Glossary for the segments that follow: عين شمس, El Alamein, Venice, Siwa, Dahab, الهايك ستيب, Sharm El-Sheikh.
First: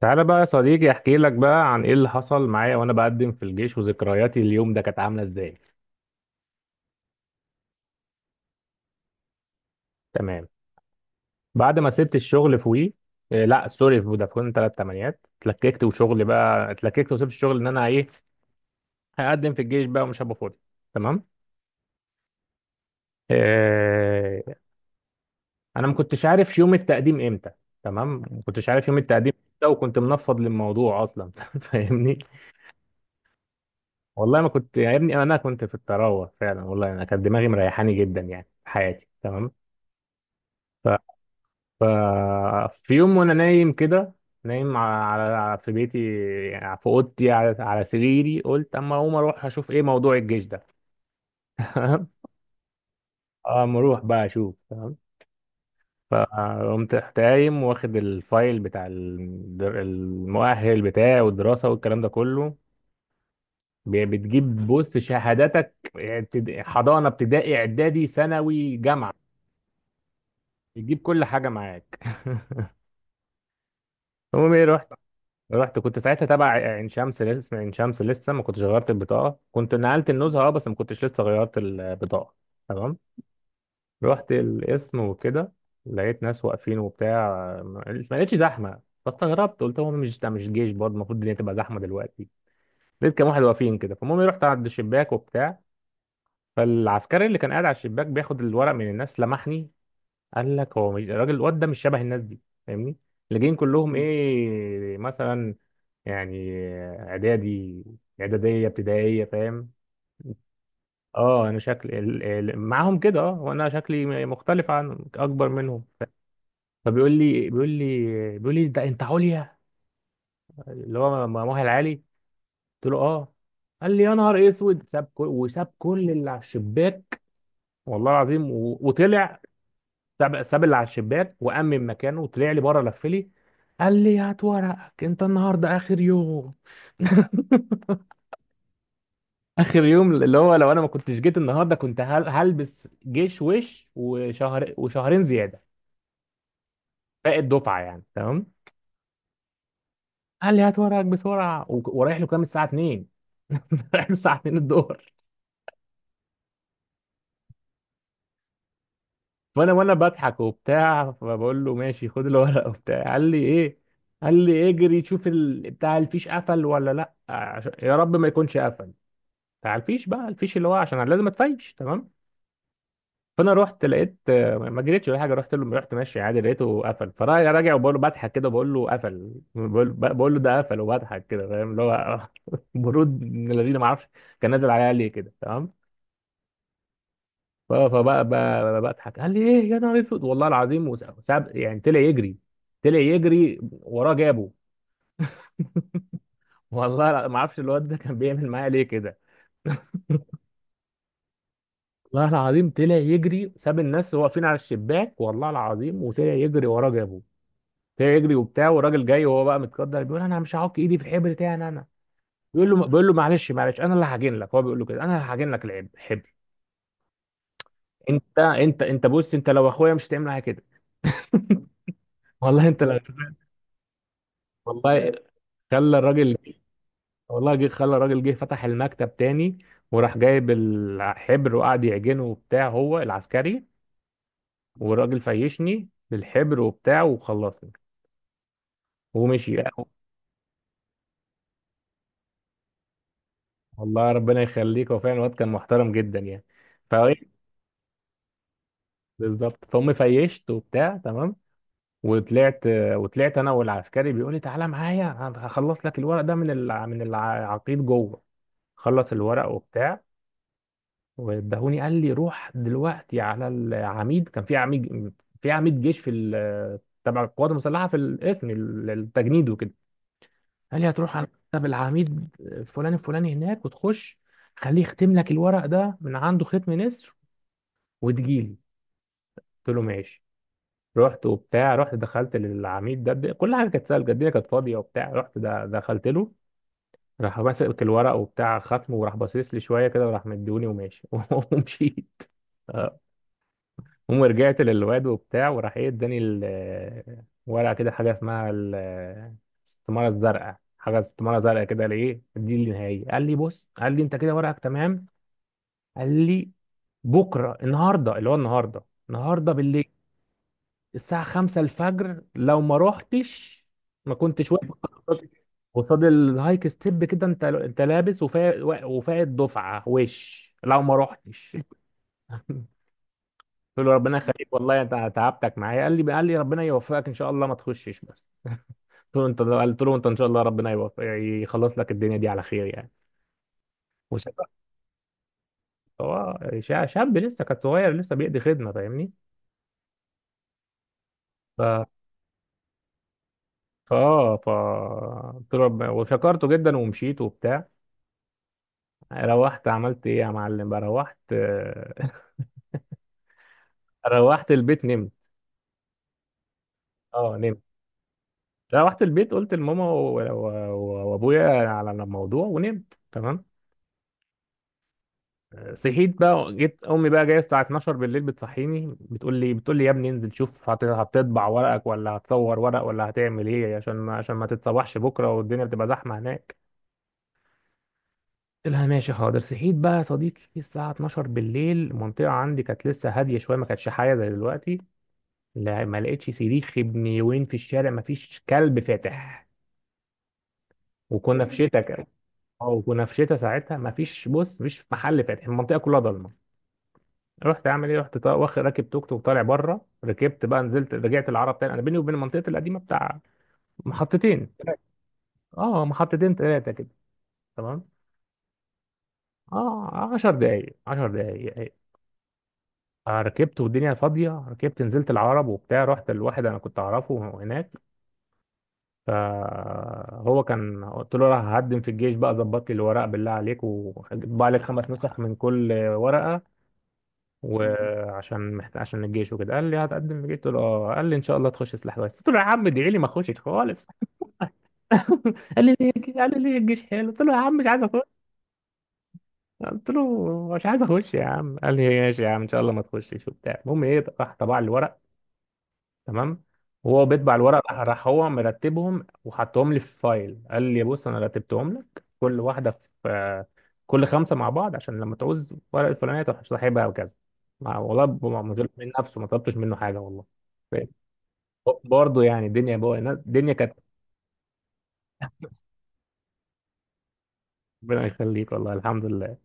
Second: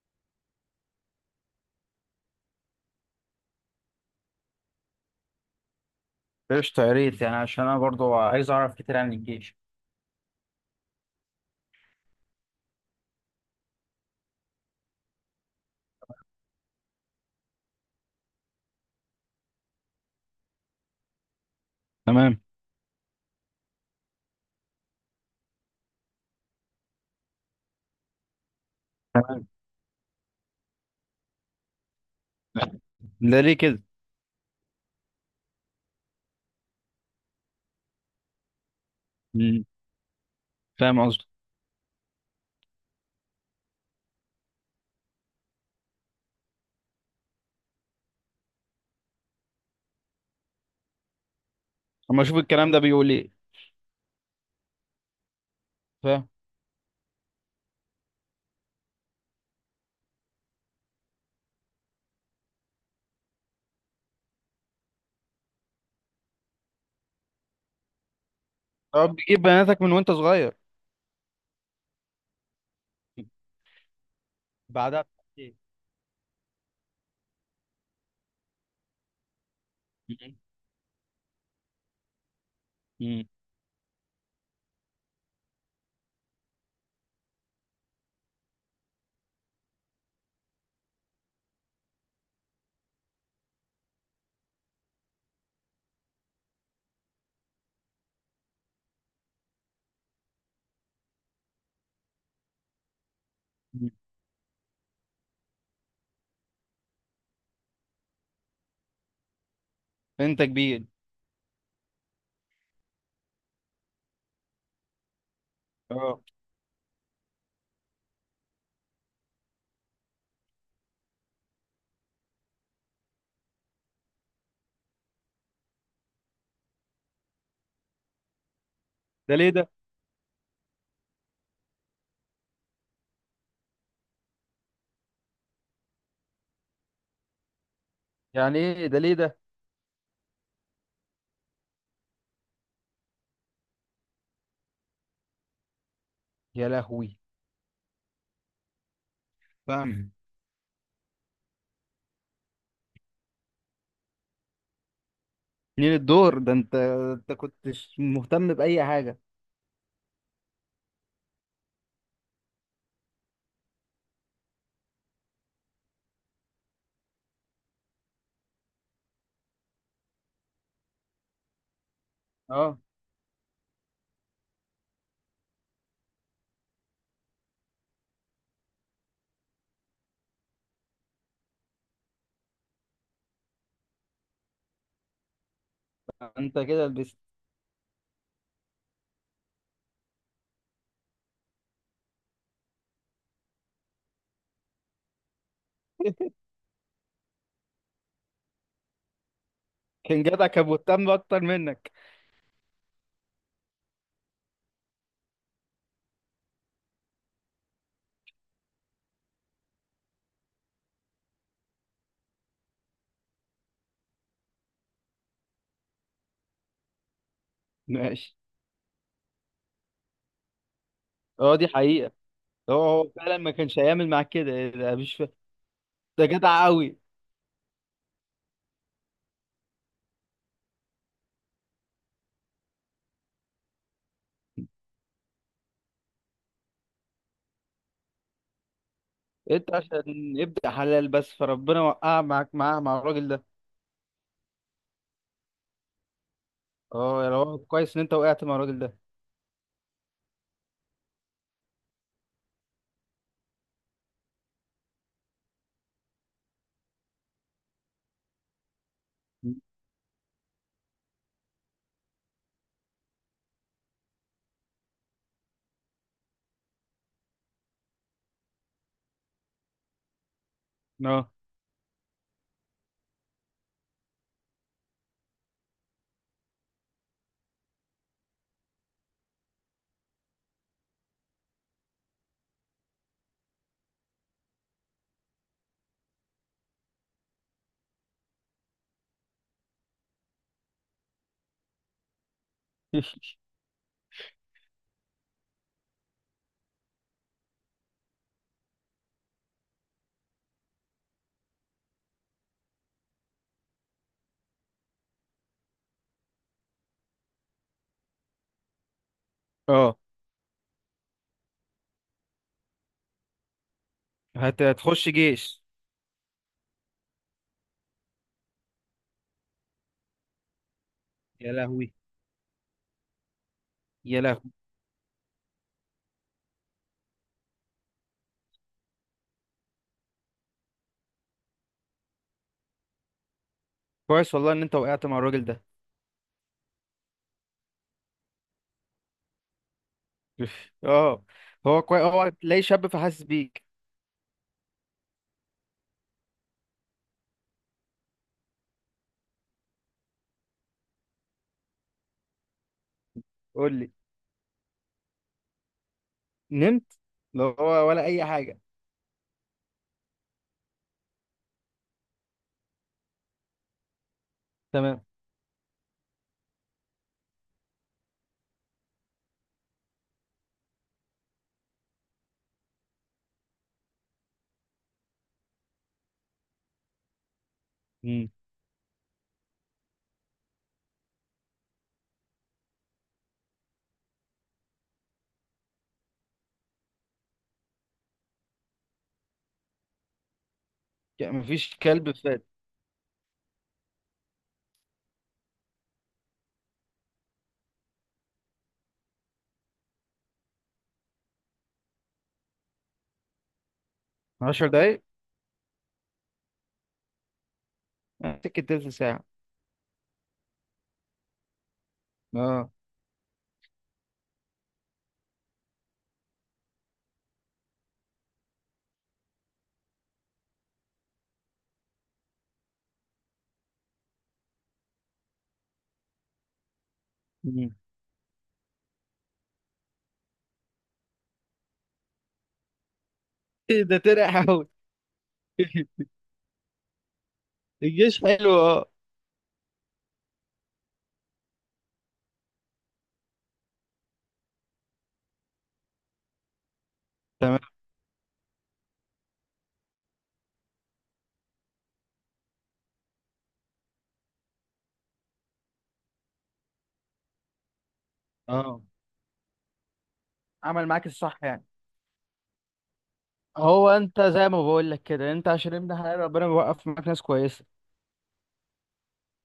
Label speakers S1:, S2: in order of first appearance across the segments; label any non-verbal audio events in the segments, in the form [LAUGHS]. S1: تعالى بقى يا صديقي، احكي لك بقى عن ايه اللي حصل معايا وانا بقدم في الجيش، وذكرياتي اليوم ده كانت عامله ازاي.
S2: قشطة، يا ريت يعني عشان أنا برضو عايز أعرف كتير عن الجيش.
S1: تمام. بعد ما سبت الشغل في وي، إيه لا سوري، في فودافون 38 اتلككت، وشغل بقى اتلككت وسبت الشغل ان انا ايه هقدم في الجيش بقى ومش هبقى فاضي. تمام.
S2: تمام،
S1: إيه، انا ما كنتش عارف يوم التقديم امتى. تمام، ما كنتش عارف يوم التقديم
S2: تمام.
S1: امتى وكنت منفض للموضوع اصلا [LAUGHS] فاهمني.
S2: ده ليه كده؟
S1: والله ما كنت يا ابني، انا كنت في الطراوه فعلا، والله انا كانت دماغي مريحاني جدا يعني في حياتي. تمام.
S2: مم.
S1: ف
S2: فاهم قصدي؟
S1: ففي يوم وانا نايم كده، نايم في بيتي يعني في اوضتي على سريري، قلت اما اقوم اروح اشوف ايه موضوع الجيش ده. [LAUGHS] تمام.
S2: اما اشوف الكلام ده بيقول ايه.
S1: اما اروح بقى اشوف. تمام.
S2: فاهم.
S1: فقمت رحت قايم واخد الفايل بتاع المؤهل بتاعي والدراسه والكلام ده كله. بتجيب بص شهاداتك، حضانه ابتدائي اعدادي ثانوي
S2: طب
S1: جامعه.
S2: بتجيب بناتك من وانت صغير؟
S1: بتجيب كل حاجه معاك [LAUGHS] المهم ايه، رحت.
S2: بعدها بسنتين.
S1: رحت كنت ساعتها تبع عين شمس، لسه اسم عين شمس، لسه ما كنتش غيرت البطاقه، كنت نقلت
S2: مم.
S1: النزهه اه بس ما كنتش لسه غيرت البطاقه. تمام.
S2: مم.
S1: رحت القسم وكده، لقيت ناس واقفين وبتاع. ما ما لقيتش زحمه فاستغربت، قلت هو مش ده مش جيش برضه؟ المفروض الدنيا تبقى زحمه دلوقتي. لقيت كام واحد واقفين كده. فالمهم رحت عند الشباك وبتاع. فالعسكري اللي كان قاعد على الشباك بياخد الورق من الناس لمحني، قال لك هو مش الراجل الواد ده مش شبه الناس دي، فاهمني، اللي جايين
S2: مم.
S1: كلهم ايه مثلا يعني اعدادي اعداديه ابتدائيه، فاهم.
S2: انت كبير.
S1: اه انا شكل معاهم كده اه، وانا شكلي مختلف عن اكبر منهم.
S2: اه.
S1: فبيقول لي ده انت عليا، اللي هو مؤهل عالي. قلت له اه. قال لي يا نهار اسود، ساب كل وساب كل اللي على الشباك، والله العظيم
S2: ده
S1: وطلع.
S2: ليه ده؟
S1: ساب اللي على الشباك وامن مكانه وطلع لي بره لف لي، قال لي هات ورقك انت النهارده اخر يوم. [LAUGHS]
S2: يعني ايه؟ ده ليه ده؟
S1: اخر يوم، اللي هو لو انا ما كنتش جيت النهارده كنت هلبس جيش، وشهر وشهرين زياده
S2: يا لهوي.
S1: باقي الدفعه يعني. تمام.
S2: فاهم.
S1: قال لي هات ورقك بسرعه ورايح له، كام الساعه 2. [LAUGHS] رايح له الساعه 2 الظهر.
S2: منين الدور ده؟ انت كنتش مهتم باي حاجه؟
S1: فانا وانا بضحك وبتاع، فبقول له ماشي خد الورقه وبتاع، قال لي ايه. قال لي اجري شوف بتاع الفيش قفل ولا لا، يا رب ما يكونش قفل، بتاع الفيش بقى، الفيش اللي هو عشان أنا لازم اتفيش. تمام.
S2: اه.
S1: فانا رحت، لقيت آه، ما جريتش ولا حاجه، رحت له، رحت ماشي عادي، لقيته قفل. فراجع وبقول له بضحك كده، بقول له قفل، بقول له ده قفل وبضحك كده، فاهم اللي هو [LAUGHS] برود من الذين ما اعرفش. كان نازل عليا ليه كده. تمام.
S2: انت كده لبست.
S1: فبقى بضحك، قال لي ايه يا نهار اسود والله العظيم، وساب يعني طلع يجري، طلع يجري وراه جابه.
S2: [LAUGHS]
S1: [LAUGHS] والله ما اعرفش الواد ده كان بيعمل معايا ليه كده.
S2: كان جدع، كان مهتم اكتر منك.
S1: والله العظيم طلع يجري، ساب الناس واقفين على الشباك والله العظيم، وطلع يجري وراه جابه. فيجري يجري وبتاع، والراجل جاي وهو بقى متقدر، بيقول انا مش هعك ايدي في الحبر بتاعي، انا بيقول له معلش معلش، انا اللي هعجن لك، هو بيقول له كده انا اللي هعجن لك الحبر.
S2: ماشي.
S1: انت بص، انت لو اخويا مش هتعمل معايا كده
S2: اه، دي حقيقة.
S1: [LAUGHS] والله
S2: هو
S1: انت لو
S2: هو
S1: [LAUGHS]
S2: فعلا ما كانش هيعمل معاك كده، ده
S1: والله
S2: مش ف...
S1: خلى
S2: ده
S1: الراجل،
S2: جدع قوي.
S1: والله جه خلى الراجل جه فتح المكتب تاني، وراح جايب الحبر وقعد يعجنه وبتاع هو العسكري، والراجل فيشني بالحبر وبتاع وخلصني ومشي.
S2: انت عشان يبدأ حلال بس، فربنا وقع معاك، معاه، مع الراجل ده.
S1: والله ربنا يخليك، هو فعلا الواد كان محترم جدا يعني.
S2: اه، يا هو كويس ان انت وقعت مع الراجل ده.
S1: بالظبط فهم. فيشت وبتاع. تمام. وطلعت. وطلعت انا والعسكري، بيقول لي تعالى معايا هخلص لك الورق ده من من العقيد جوه، خلص الورق وبتاع وادهوني. قال لي روح دلوقتي على العميد، كان في عميد، في عميد جيش في تبع القوات المسلحه في القسم التجنيد وكده. قال لي هتروح على
S2: اه.
S1: مكتب العميد فلان الفلاني هناك، وتخش خليه يختم لك الورق ده من عنده ختم نسر وتجيلي. قلت له ماشي. رحت وبتاع، رحت دخلت للعميد ده كل حاجه كانت سهله، الجديره كانت فاضيه وبتاع، رحت ده دخلت له، راح ماسك الورق وبتاع ختمه وراح باصص لي شويه كده وراح مديوني وماشي [LAUGHS] ومشيت. اه.
S2: [LAUGHS]
S1: المهم رجعت للواد وبتاع، وراح ايه اداني ورقه كده حاجه اسمها الاستماره الزرقاء، حاجه استماره زرقاء كده، لايه دي النهائيه. قال لي بص، قال لي انت كده ورقك تمام. قال لي بكره، النهارده اللي هو النهارده، النهارده بالليل
S2: اه،
S1: الساعة 5 الفجر لو ما روحتش ما كنتش واقف
S2: هتخش جيش.
S1: قصاد الهايك ستيب كده، انت لابس وفايق، وفايق دفعة وش لو ما
S2: يا
S1: روحتش [LAUGHS]
S2: لهوي.
S1: قلت له ربنا
S2: يا لهوي.
S1: يخليك والله انت تعبتك معايا. قال لي ربنا يوفقك ان شاء الله ما تخشش بس. قلت له انت ان شاء الله ربنا يوفق يخلص لك الدنيا دي على خير يعني. وشاب.
S2: كويس والله ان انت وقعت مع الراجل ده.
S1: هو شاب لسه كان صغير لسه بيقضي خدمة، فاهمني.
S2: [LAUGHS] اه،
S1: ف
S2: هو كويس، هو تلاقي شاب فحاسس بيك.
S1: فاه ف قلت له وشكرته جدا ومشيت وبتاع. روحت عملت ايه يا معلم بقى. روحت [LAUGHS]
S2: قول لي.
S1: روحت البيت نمت.
S2: نمت.
S1: اه
S2: لا
S1: نمت.
S2: هو ولا اي حاجه.
S1: روحت البيت قلت لماما وابويا على الموضوع ونمت. تمام.
S2: تمام.
S1: صحيت بقى، جيت امي بقى جايه الساعه 12 بالليل بتصحيني، بتقول لي، بتقول لي يا ابني انزل شوف هتطبع ورقك ولا هتصور ورق ولا هتعمل ايه، عشان ما تتصبحش بكره والدنيا بتبقى زحمه هناك.
S2: مم.
S1: قلت لها ماشي حاضر. صحيت بقى يا صديقي الساعه 12 بالليل، المنطقه عندي كانت لسه هاديه شويه، ما كانتش حاجه زي دلوقتي. لا، ما لقيتش صريخ ابن يومين في الشارع، ما فيش كلب فاتح،
S2: يعني
S1: وكنا في
S2: مفيش
S1: شتاء كده.
S2: كلب فات.
S1: اه وكنا في شتاء ساعتها، ما فيش بص، مفيش محل فاتح، المنطقه كلها ضلمه. رحت اعمل ايه، رحت واخد راكب توك توك طالع بره، ركبت بقى نزلت رجعت العرب تاني. انا بيني وبين المنطقه القديمه بتاع محطتين.
S2: 10 دقايق.
S1: اه محطتين ثلاثه كده. تمام.
S2: سكت تلت ساعه.
S1: اه 10 دقايق 10 دقايق
S2: اه.
S1: آه، ركبت والدنيا فاضيه، ركبت نزلت العرب وبتاع، رحت لواحد انا كنت اعرفه هناك. فهو كان، قلت له راح هقدم في الجيش بقى، ظبط لي الورق بالله عليك، وطبع لك خمس نسخ من كل ورقة وعشان عشان الجيش وكده. قال لي هتقدم في الجيش. قلت له اه. قال لي ان شاء الله تخش سلاح كويس. قلت له يا عم ادعي لي ما اخشش
S2: إيه
S1: خالص.
S2: ده؟ ترقع قوي.
S1: قال لي ليه.
S2: [LAUGHS]
S1: قال لي ليه الجيش حلو. قلت له يا عم مش عايز اخش.
S2: الجيش حلو، اه.
S1: قلت له مش عايز اخش يا عم. قال لي ماشي يا عم ان شاء الله ما تخشش وبتاع. المهم ايه، راح طبع لي الورق. تمام. وهو بيطبع
S2: تمام.
S1: الورق، راح هو مرتبهم وحطهم لي في فايل، قال لي بص انا رتبتهم لك كل واحده في آه، كل خمسه مع بعض عشان لما تعوز ورقه الفلانيه تروح ساحبها وكذا. والله من
S2: اه،
S1: من نفسه ما طلبتش منه حاجه والله.
S2: عمل معاك الصح يعني.
S1: برضه يعني، الدنيا بقى الدنيا كانت.
S2: هو انت زي ما بقول لك كده، انت عشان ابن حلال ربنا بيوقف معاك ناس كويسه.
S1: ربنا يخليك والله الحمد لله.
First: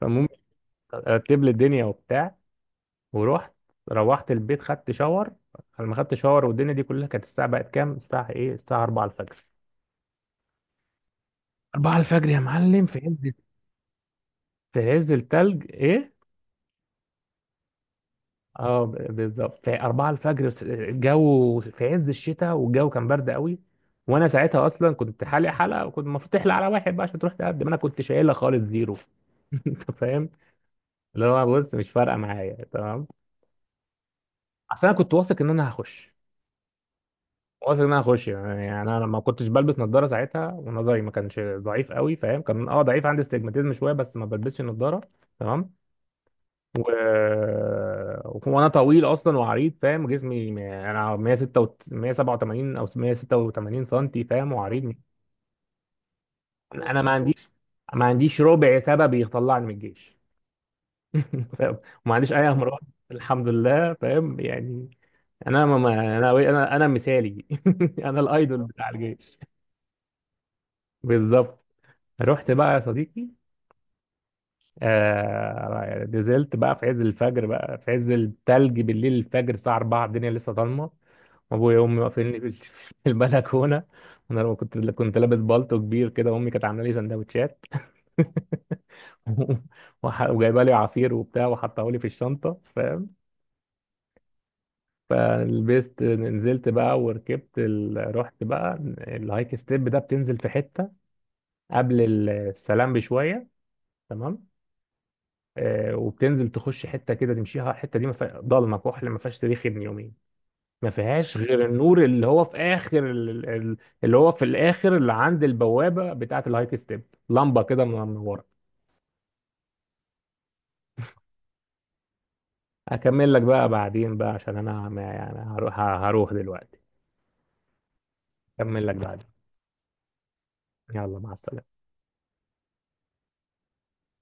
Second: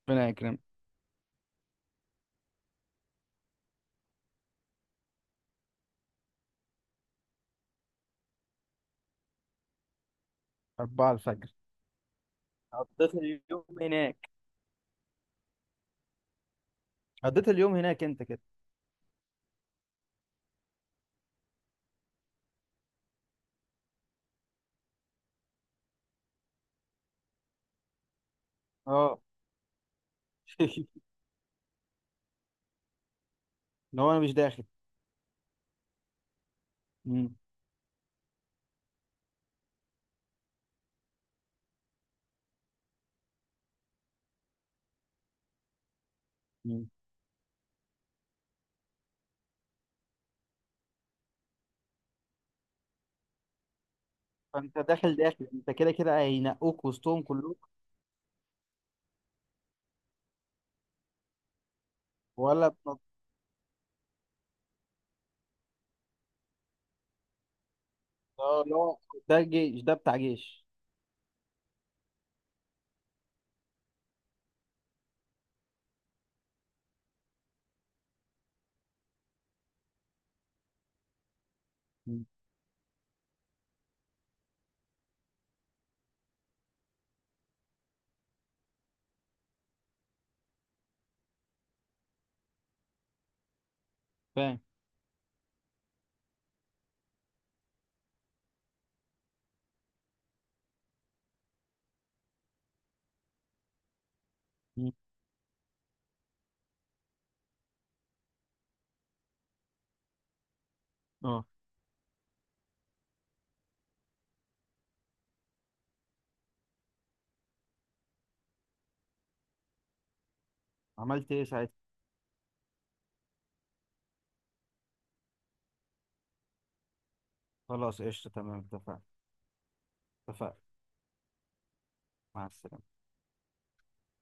S1: فالمهم
S2: ربنا يكرمك.
S1: رتب لي الدنيا وبتاع ورحت. روحت البيت خدت شاور. لما خدت شاور والدنيا دي كلها كانت، الساعه بقت كام، الساعه ايه، الساعه 4 الفجر.
S2: 4 الفجر؟
S1: 4 الفجر يا معلم في
S2: قضيت
S1: عز،
S2: اليوم هناك
S1: في عز التلج ايه.
S2: قضيت اليوم هناك انت كده؟
S1: اه بالظبط في 4 الفجر، بس الجو في عز الشتاء والجو كان برد قوي. وانا ساعتها اصلا كنت حالق حلقه، وكنت المفروض تحلق على واحد بقى عشان تروح تقدم انا كنت شايلها خالص زيرو
S2: اه.
S1: [LAUGHS] انت فاهم،
S2: [LAUGHS]
S1: اللي هو بص مش فارقه معايا. تمام.
S2: اللي هو انا مش داخل.
S1: اصل انا كنت واثق ان انا هخش.
S2: مم.
S1: واثق ان انا هخش يعني انا ما كنتش بلبس نظاره ساعتها، ونظري ما كانش ضعيف قوي فاهم، كان اه ضعيف عندي استجماتيزم شويه بس ما بلبسش نظاره. تمام. و...
S2: مم.
S1: وانا طويل اصلا وعريض فاهم، جسمي انا 186 187 او 186 سنتي فاهم
S2: فانت
S1: وعريض.
S2: داخل داخل، انت كده كده هينقوك
S1: انا ما
S2: وسطهم
S1: عنديش
S2: كلهم.
S1: ما عنديش ربع سبب يطلعني من الجيش [LAUGHS] فاهم. وما عنديش اي
S2: ولا
S1: امراض
S2: بنض...
S1: الحمد لله، فاهم يعني. انا ما ما- انا مثالي [LAUGHS] انا الايدول
S2: اه،
S1: بتاع
S2: لا.
S1: الجيش.
S2: ده جيش، ده بتاع جيش.
S1: بالظبط. رحت بقى يا صديقي آه يعني، نزلت بقى في عز الفجر بقى في عز التلج بالليل، الفجر الساعة 4، الدنيا لسه ضلمة. ابويا وامي
S2: مم.
S1: واقفيني في [LAUGHS] في البلكونه. وانا لما كنت لابس بالطو كبير كده، امي كانت عامله لي سندوتشات [LAUGHS] وجايبه لي عصير وبتاع وحطه لي في الشنطه، فاهم.
S2: فاهم.
S1: فلبست نزلت بقى وركبت رحت بقى الهايك ستيب ده بتنزل في حته قبل السلام بشويه. تمام.
S2: مم.
S1: آه وبتنزل تخش حته كده تمشيها، الحته دي ما فيها- ضلمه كحل ما فيهاش تاريخ ابن يومين، ما فيهاش
S2: اه،
S1: غير النور اللي هو في اخر اللي هو في الاخر اللي عند البوابه بتاعه الهايك ستيب، لمبه كده من ورا.
S2: عملت ايه ساعتها؟
S1: اكمل لك بقى بعدين بقى عشان انا يعني هروح دلوقتي.
S2: خلاص، قشطة، تمام،
S1: اكمل لك
S2: اتفقنا.
S1: بعدين.
S2: اتفقنا.
S1: يلا مع السلامه.
S2: مع السلامة.